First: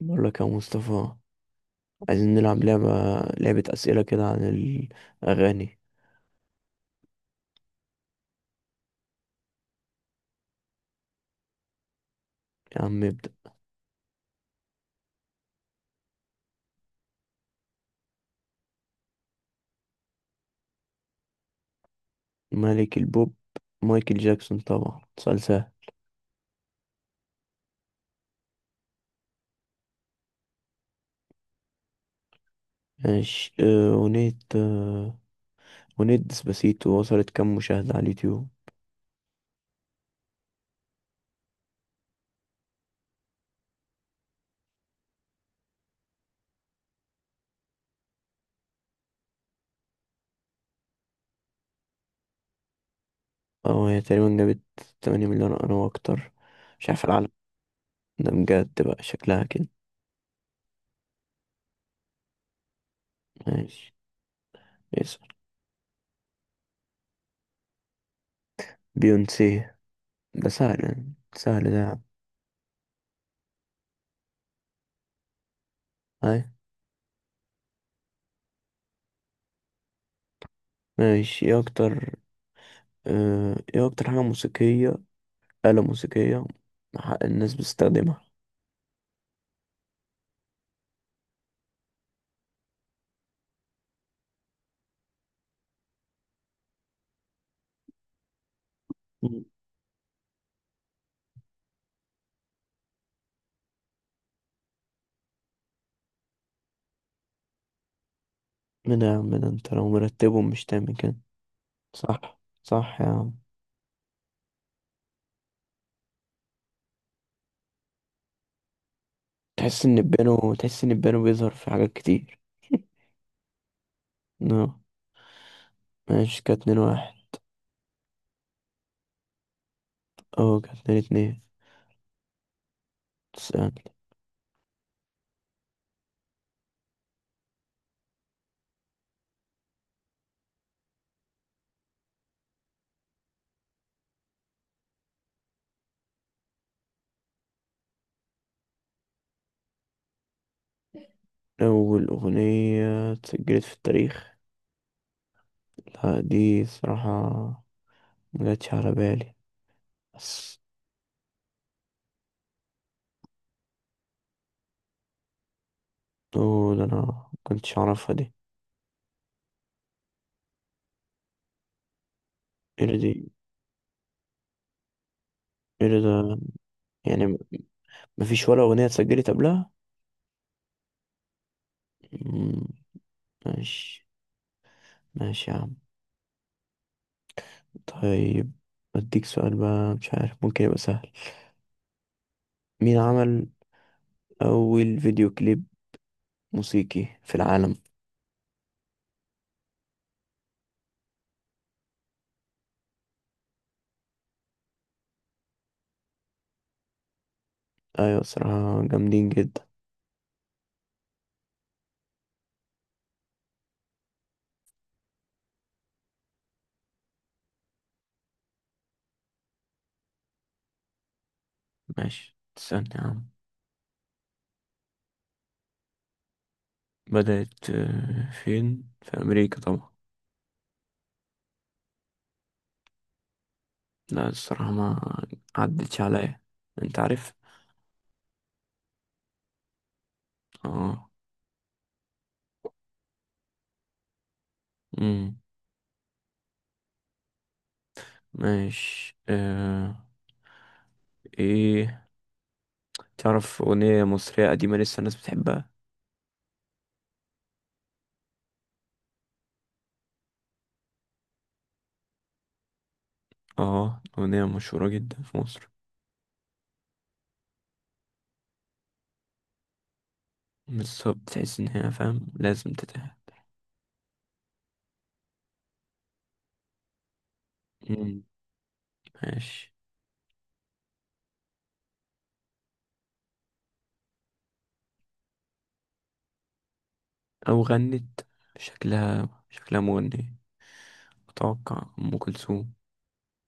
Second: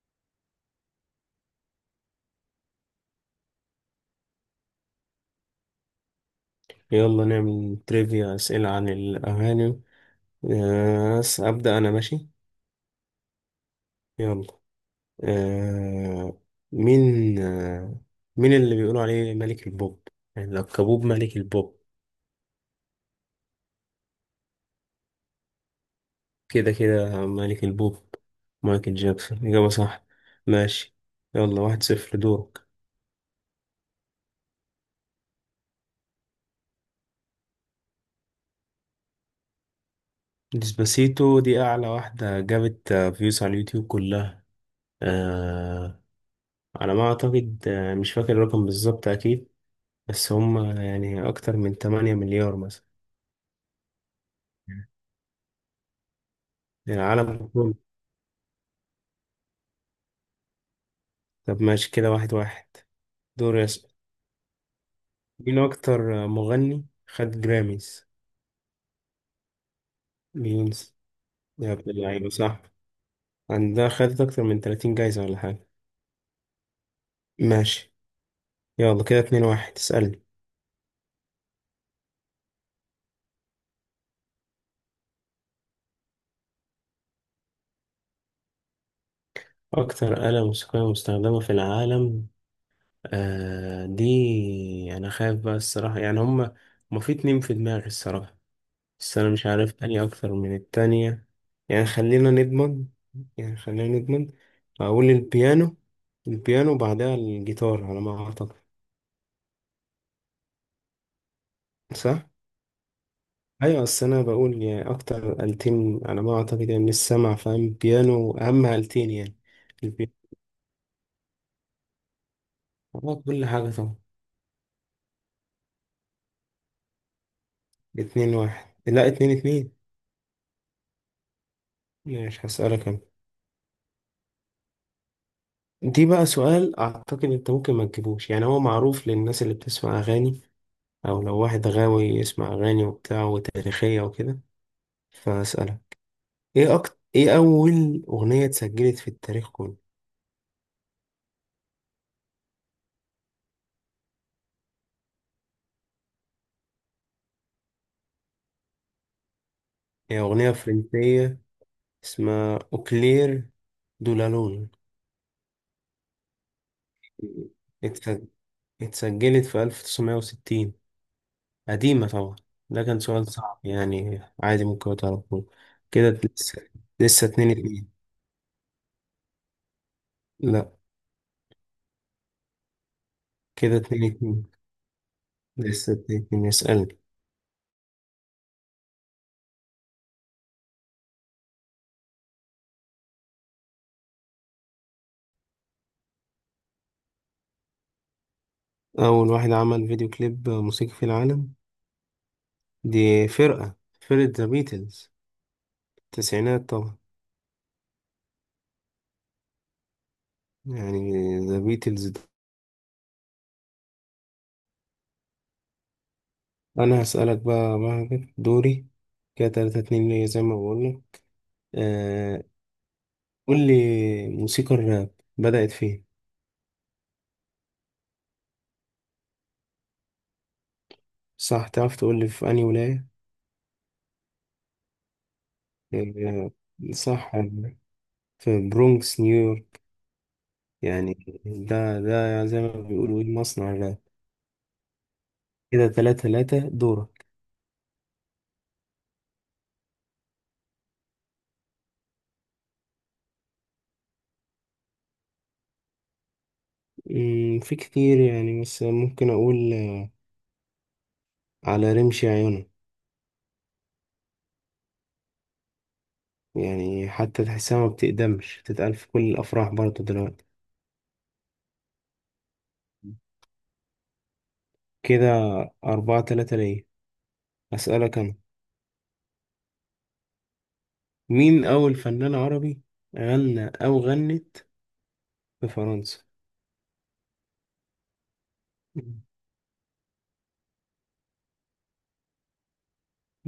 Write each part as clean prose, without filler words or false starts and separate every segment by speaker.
Speaker 1: بقول لك يا مصطفى، عايزين نلعب لعبة أسئلة كده عن الأغاني.
Speaker 2: يلا نعمل تريفيا أسئلة عن الأغاني. أبدأ أنا، ماشي
Speaker 1: يا عم ابدأ.
Speaker 2: يلا. آه، مين آه، مين اللي بيقولوا عليه ملك البوب؟ يعني لقبوه ملك البوب.
Speaker 1: ملك البوب مايكل جاكسون، طبعا سؤال سهل.
Speaker 2: كده كده ملك البوب. مايكل جاكسون إجابة صح. ماشي، يلا، واحد صفر، دورك.
Speaker 1: ماشي. أغنية ديسباسيتو وصلت كام مشاهدة على اليوتيوب؟
Speaker 2: ديسباسيتو دي أعلى واحدة جابت فيوز على اليوتيوب كلها. آه، على ما أعتقد مش فاكر الرقم بالظبط أكيد، بس هم يعني أكتر من 8 مليار مثلا.
Speaker 1: هي تقريبا جابت 8 مليون أو أكتر، مش عارف. العالم
Speaker 2: للعالم كله.
Speaker 1: ده بجد بقى شكلها كده.
Speaker 2: طب ماشي كده، واحد واحد. دور يسأل.
Speaker 1: ماشي، اسأل.
Speaker 2: مين أكتر مغني خد جراميز؟
Speaker 1: بيونسي، ده سهل
Speaker 2: بيونس،
Speaker 1: يعني، سهل
Speaker 2: يا
Speaker 1: ده يا
Speaker 2: ابن
Speaker 1: عم.
Speaker 2: اللعيبة صح. عندها خدت أكتر من 30 جايزة ولا حاجة.
Speaker 1: أي،
Speaker 2: ماشي، يلا كده اتنين واحد، اسألني.
Speaker 1: ماشي. إيه أكتر حاجة موسيقية، آلة موسيقية الناس بتستخدمها.
Speaker 2: أكتر آلة موسيقية مستخدمة في العالم، آه دي أنا خايف بقى الصراحة، يعني هما في اتنين في دماغي الصراحة، بس أنا
Speaker 1: مم.
Speaker 2: مش عارف أني أكتر من التانية. يعني خلينا نضمن، يعني خلينا نضمن. أقول البيانو. البيانو وبعدها الجيتار على ما أعتقد.
Speaker 1: من يا عم، ده انت لو مرتبهم مش تعمل كده.
Speaker 2: صح؟
Speaker 1: صح صح يا عم.
Speaker 2: أيوة، بس أنا بقول يعني أكتر آلتين على ما أعتقد، يعني من السمع فاهم، بيانو أهم آلتين يعني.
Speaker 1: تحس ان
Speaker 2: البيانو.
Speaker 1: البيانو تحس ان البيانو بيظهر في حاجات كتير.
Speaker 2: آه، كل حاجة طبعا.
Speaker 1: نو، ماشي. كانت 2-1.
Speaker 2: اتنين واحد، لا اتنين اتنين.
Speaker 1: اه، كانت 2-2.
Speaker 2: مش هسألك أنا.
Speaker 1: تسألني؟
Speaker 2: دي بقى سؤال أعتقد أنت ممكن ما تجيبوش، يعني هو معروف للناس اللي بتسمع أغاني، او لو واحد غاوي يسمع اغاني وبتاع وتاريخية وكده. فاسألها. ايه أكتر ايه اول اغنية اتسجلت في التاريخ كله؟
Speaker 1: أول أغنية اتسجلت في التاريخ؟ لا، دي صراحة مجتش على بالي،
Speaker 2: هي اغنية
Speaker 1: بس.
Speaker 2: فرنسية اسمها اوكلير دولالون.
Speaker 1: اوه، ده أنا مكنتش أعرفها
Speaker 2: اتس-
Speaker 1: دي.
Speaker 2: اتسجلت في 1960، قديمة طبعا. ده
Speaker 1: ايه ده
Speaker 2: كان سؤال
Speaker 1: دي
Speaker 2: صعب، يعني عادي ممكن تعرفوه.
Speaker 1: ايه ده
Speaker 2: كده
Speaker 1: ده؟
Speaker 2: لسه
Speaker 1: يعني
Speaker 2: لسه اتنين اتنين.
Speaker 1: مفيش ولا أغنية اتسجلت قبلها؟
Speaker 2: لا
Speaker 1: مم،
Speaker 2: كده اتنين
Speaker 1: ماشي.
Speaker 2: اتنين.
Speaker 1: ماشي يا عم.
Speaker 2: لسه اتنين اتنين، يسألني.
Speaker 1: طيب، أديك سؤال بقى، مش عارف ممكن يبقى سهل. مين عمل أول فيديو كليب موسيقي في العالم؟
Speaker 2: أول واحد عمل فيديو كليب موسيقي في العالم، دي فرقة، فرقة ذا بيتلز، التسعينات طبعا.
Speaker 1: أيوة، صراحة جامدين جدا.
Speaker 2: يعني ذا بيتلز ده. أنا هسألك بقى، مهجر دوري، كده تلاتة اتنين ليا زي ما بقولنا.
Speaker 1: ماشي،
Speaker 2: آه
Speaker 1: تسألني يا عم.
Speaker 2: قول لي، موسيقى الراب بدأت فين؟
Speaker 1: بدأت فين؟ في أمريكا طبعا.
Speaker 2: صح، تعرف تقول لي في أنهي ولاية؟
Speaker 1: لا، الصراحة ما عدتش عليا.
Speaker 2: آه
Speaker 1: أنت
Speaker 2: صح،
Speaker 1: عارف؟
Speaker 2: في برونكس نيويورك،
Speaker 1: اه.
Speaker 2: يعني ده ده زي ما بيقولوا إيه، مصنع الراب.
Speaker 1: مم.
Speaker 2: كده تلاتة تلاتة، دورك.
Speaker 1: ماشي. إيه، تعرف أغنية مصرية قديمة لسه الناس بتحبها؟
Speaker 2: مم، في كتير يعني، بس ممكن أقول على رمش عيونك.
Speaker 1: اه، أغنية مشهورة جدا في مصر.
Speaker 2: يعني حتى تحسها ما بتقدمش، بتتقال في كل الأفراح برضه دلوقتي.
Speaker 1: بالظبط، تحس إن هي فاهم لازم تتعب.
Speaker 2: كده أربعة تلاتة ليا، أسألك
Speaker 1: مم،
Speaker 2: أنا.
Speaker 1: ماشي.
Speaker 2: مين أول فنان عربي غنى أو غنت في فرنسا؟
Speaker 1: أو غنت، شكلها مغنية، أتوقع أم كلثوم.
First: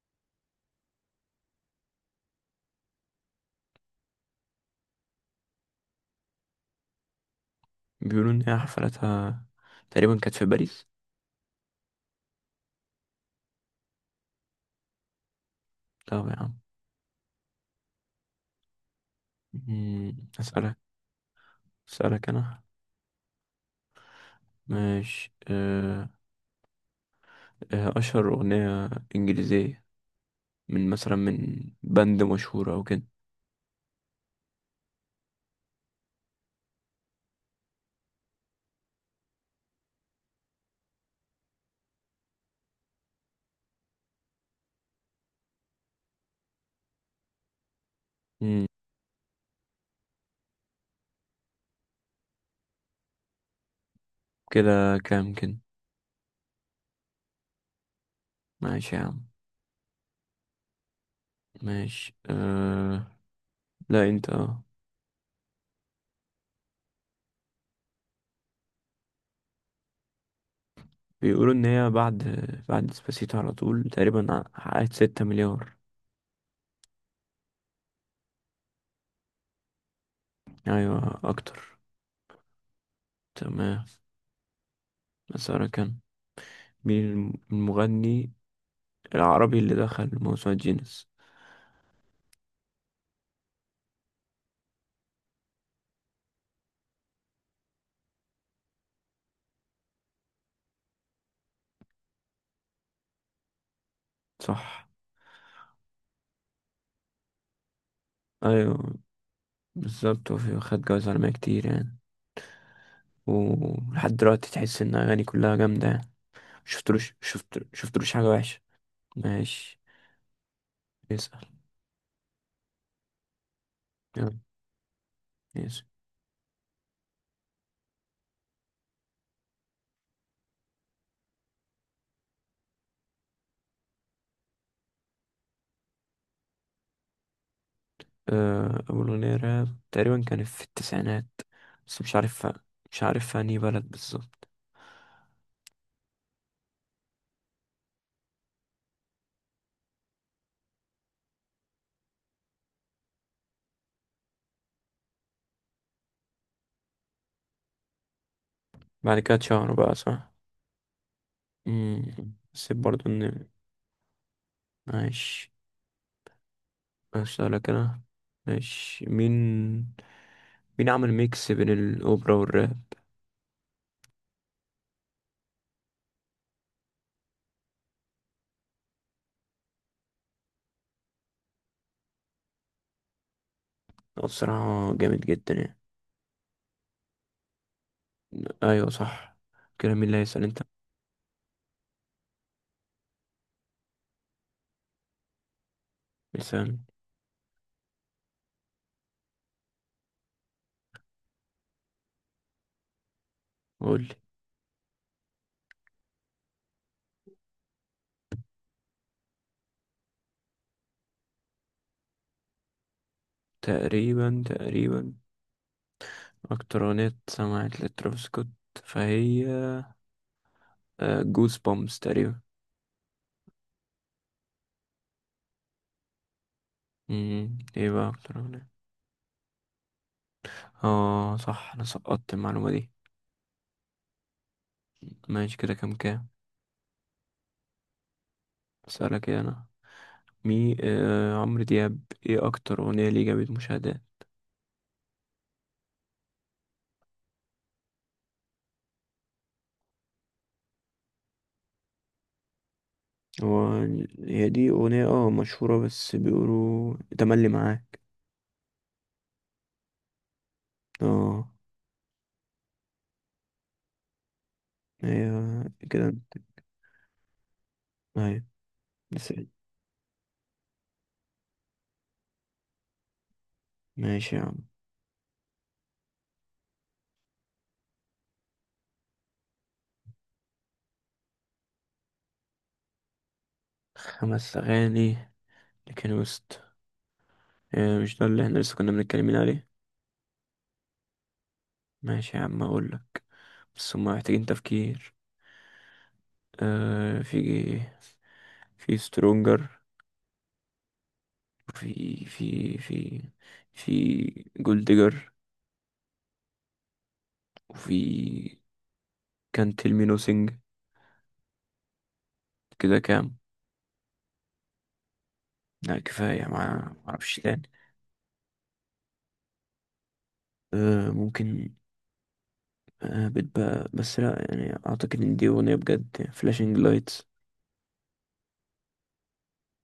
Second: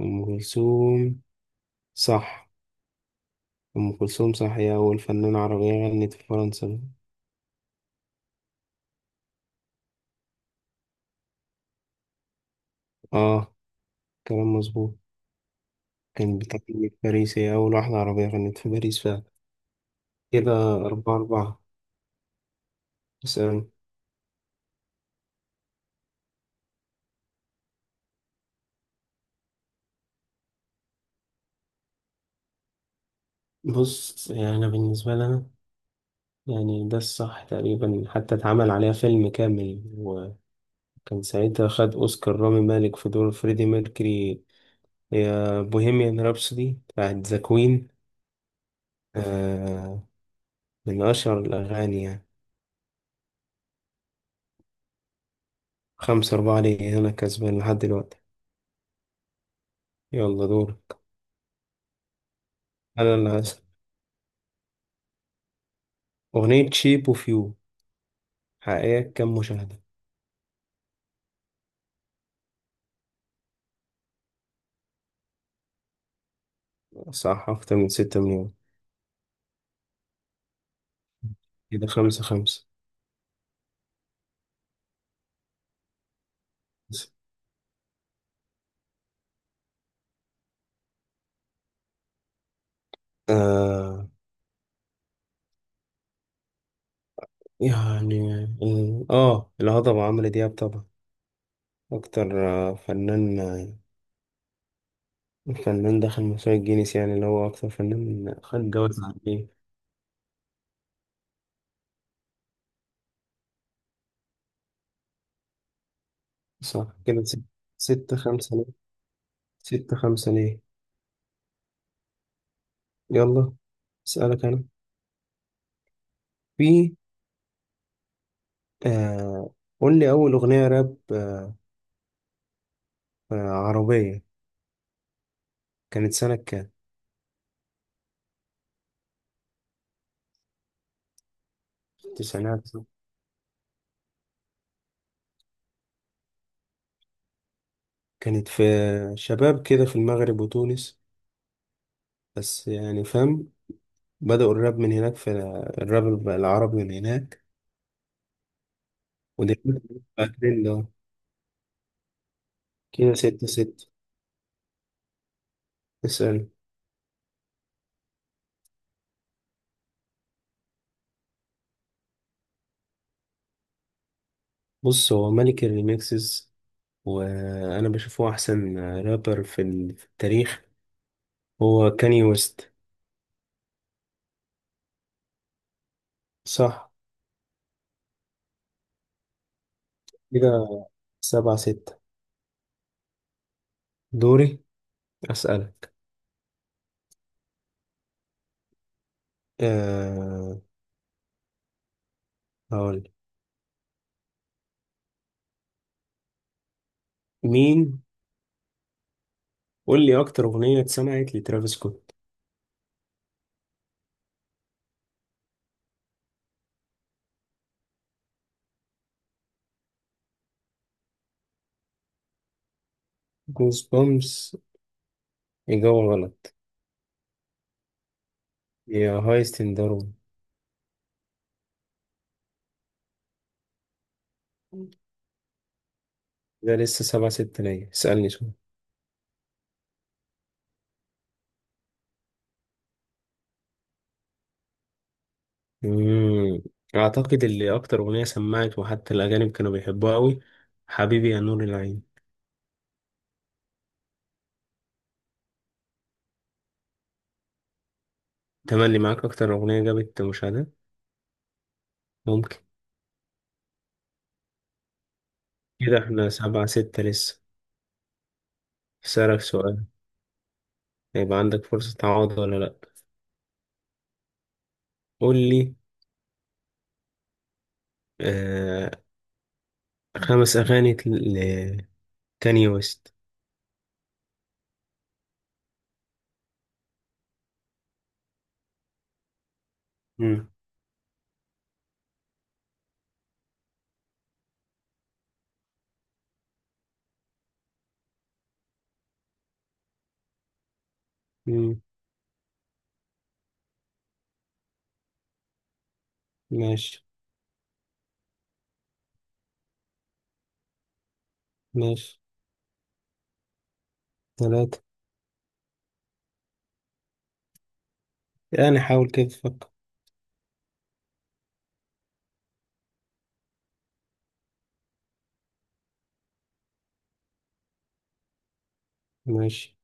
Speaker 2: أم كلثوم صح، أم كلثوم صح، هي أول فنانة عربية غنت في فرنسا.
Speaker 1: بيقولوا إن هي حفلتها تقريبا كانت في باريس.
Speaker 2: آه كلام مظبوط،
Speaker 1: طب يا
Speaker 2: كان
Speaker 1: عم.
Speaker 2: بتغني في باريس، هي أول واحدة عربية غنت في باريس فعلا.
Speaker 1: مم،
Speaker 2: كده
Speaker 1: أسألك
Speaker 2: أربعة أربعة.
Speaker 1: أسألك أنا.
Speaker 2: اسأل.
Speaker 1: ماشي. أه آه، أشهر أغنية إنجليزية، من بند مشهور أو كده.
Speaker 2: بص، يعني أنا بالنسبة لي أنا، يعني ده الصح تقريبا، حتى اتعمل عليها فيلم كامل، وكان ساعتها خد أوسكار رامي مالك في دور فريدي ميركوري، يا بوهيميان رابسودي بتاعت ذا كوين.
Speaker 1: مم،
Speaker 2: آه، من أشهر الأغاني يعني.
Speaker 1: كده كام كده.
Speaker 2: خمسة أربعة ليه، أنا كسبان لحد دلوقتي.
Speaker 1: ماشي يا عم.
Speaker 2: يلا دور،
Speaker 1: ماشي
Speaker 2: أنا اللي هسأل.
Speaker 1: لا، أنت.
Speaker 2: أغنية شيب أوف يو، حقيقة كام مشاهدة؟
Speaker 1: بيقولوا ان هي بعد ديسباسيتو على طول تقريبا حققت 6 مليار.
Speaker 2: صح، أكتر من ستة مليون.
Speaker 1: ايوه، اكتر.
Speaker 2: كده خمسة خمسة.
Speaker 1: تمام، مسارة كان. مين المغني العربي اللي دخل موسوعة جينيس؟
Speaker 2: آه يعني الهضبة عمرو دياب طبعا، أكتر فنان،
Speaker 1: صح.
Speaker 2: فنان دخل موسوعة جينيس، يعني اللي هو أكتر فنان خد
Speaker 1: ايوه،
Speaker 2: جوائز عليه.
Speaker 1: بالظبط. وفي خد جوايز عالمية كتير يعني. ولحد دلوقتي تحس ان اغاني كلها جامدة يعني.
Speaker 2: صح
Speaker 1: شفتلوش
Speaker 2: كده ست-
Speaker 1: شفت شفتلوش
Speaker 2: ستة
Speaker 1: حاجة
Speaker 2: خمسة
Speaker 1: وحشة.
Speaker 2: ليه.
Speaker 1: ماشي،
Speaker 2: ستة خمسة ليه.
Speaker 1: اسأل.
Speaker 2: يلا
Speaker 1: يلا،
Speaker 2: أسألك أنا.
Speaker 1: اسأل.
Speaker 2: في آه، قول لي، أول أغنية راب عربية كانت سنة كام؟
Speaker 1: أول أغنية راب تقريبا كانت في التسعينات، بس مش عارف.
Speaker 2: التسعينات صح؟
Speaker 1: مش عارف في أنهي بلد بالظبط.
Speaker 2: كانت في شباب كده في المغرب وتونس، بس يعني فاهم، بدأوا الراب من هناك، الراب العربي من هناك.
Speaker 1: بعد كده اتشهروا بقى،
Speaker 2: ودلوقتي بقى
Speaker 1: صح.
Speaker 2: ترند أهو.
Speaker 1: مم. بس برضو
Speaker 2: كده
Speaker 1: ان.
Speaker 2: ستة ستة.
Speaker 1: ماشي.
Speaker 2: اسأل.
Speaker 1: اسألك انا. ماشي. مين عمل ميكس بين الاوبرا والراب؟
Speaker 2: بص، هو ملك الريميكسز، وانا بشوفه احسن رابر في التاريخ، هو كاني ويست.
Speaker 1: هو بصراحة جامد جدا يعني.
Speaker 2: صح
Speaker 1: ايوه، صح. كده مين اللي هيسأل؟ انت.
Speaker 2: كده سبعة ستة، دوري. اسألك،
Speaker 1: مثال.
Speaker 2: أه هقول،
Speaker 1: قول لي.
Speaker 2: مين قول لي اكتر اغنية اتسمعت لترافيس سكوت.
Speaker 1: تقريبا اكتر اغنية سمعت لترافيس سكوت، فهي جوز بومبس تقريبا.
Speaker 2: جوز بومس، اجابة غلط.
Speaker 1: مم. ايه بقى اكتر اغنية؟
Speaker 2: يا هايست ان داروين.
Speaker 1: اه، صح، انا سقطت المعلومة دي. ماشي، كده كام كام؟
Speaker 2: ده لسه سبعة ستة ليا، اسألني سؤال.
Speaker 1: اسألك ايه انا. مي آه عمرو دياب، ايه اكتر اغنية ليه جابت مشاهدات؟
Speaker 2: مم. اعتقد اللي اكتر اغنية سمعت، وحتى الاجانب كانوا بيحبوها قوي، حبيبي يا نور العين.
Speaker 1: هو هي دي اغنية مشهورة، بس بيقولوا تملي معاك.
Speaker 2: تملي معاك أكتر أغنية جابت مشاهدات،
Speaker 1: اه،
Speaker 2: ممكن.
Speaker 1: هي
Speaker 2: كده
Speaker 1: كده.
Speaker 2: احنا سبعة ستة لسه.
Speaker 1: هاي، بس.
Speaker 2: هسألك سؤال، هيبقى عندك فرصة تعوض ولا لأ.
Speaker 1: ماشي يا عم،
Speaker 2: قول لي آه، خمس أغاني لكاني ويست.
Speaker 1: خمس اغاني لكن وسط آه مش ده اللي احنا لسه كنا بنتكلمين عليه
Speaker 2: مم.
Speaker 1: ماشي يا عم اقولك، بس هما محتاجين تفكير. آه في في سترونجر.
Speaker 2: مم،
Speaker 1: وفي في في في جولدجر.
Speaker 2: ماشي.
Speaker 1: وفي كان تيل مي.
Speaker 2: ماشي.
Speaker 1: كده كام؟
Speaker 2: ثلاثة.
Speaker 1: لا، كفاية، ما معرفش تاني.
Speaker 2: يعني حاول كده تفكر.
Speaker 1: ممكن. بتبقى، بس لا، يعني أعتقد إن دي أغنية بجد، فلاشينج لايتس.
Speaker 2: ماشي.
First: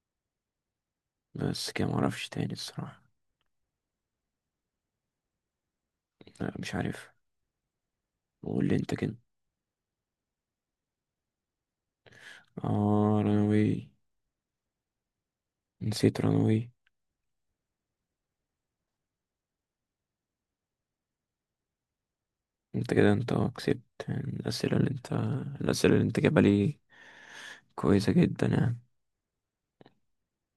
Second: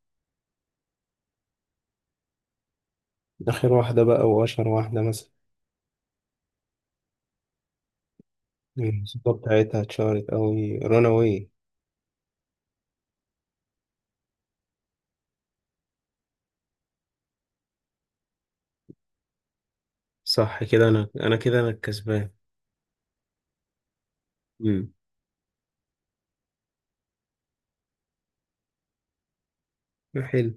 Speaker 1: بس كده معرفش تاني الصراحة.
Speaker 2: آخر واحدة بقى وأشهر واحدة مثلا.
Speaker 1: لا، مش عارف، قول لي أنت كده.
Speaker 2: الموسيقى بتاعتها اتشهرت أوي، راناوي.
Speaker 1: آه، رانوي، نسيت رانوي.
Speaker 2: صح كده، أنا الكسبان.
Speaker 1: أنت كده، أنت كسبت. يعني الأسئلة اللي
Speaker 2: مم.
Speaker 1: أنت الأسئلة اللي أنت جايبها لي كويسة جدا يعني.
Speaker 2: حلو.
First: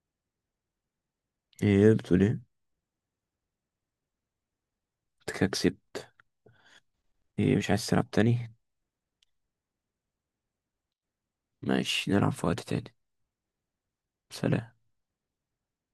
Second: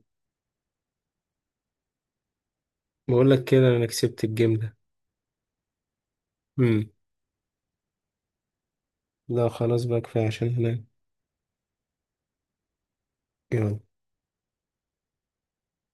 Speaker 1: إيه بتقول إيه؟
Speaker 2: بقول لك كده أنا كسبت الجيم ده.
Speaker 1: أنت كده كسبت.
Speaker 2: مم.
Speaker 1: إيه، مش عايز تلعب تاني؟
Speaker 2: لا خلاص بقى، كفاية عشان هناك.
Speaker 1: ماشي، نلعب في وقت تاني.
Speaker 2: يلا.
Speaker 1: سلام.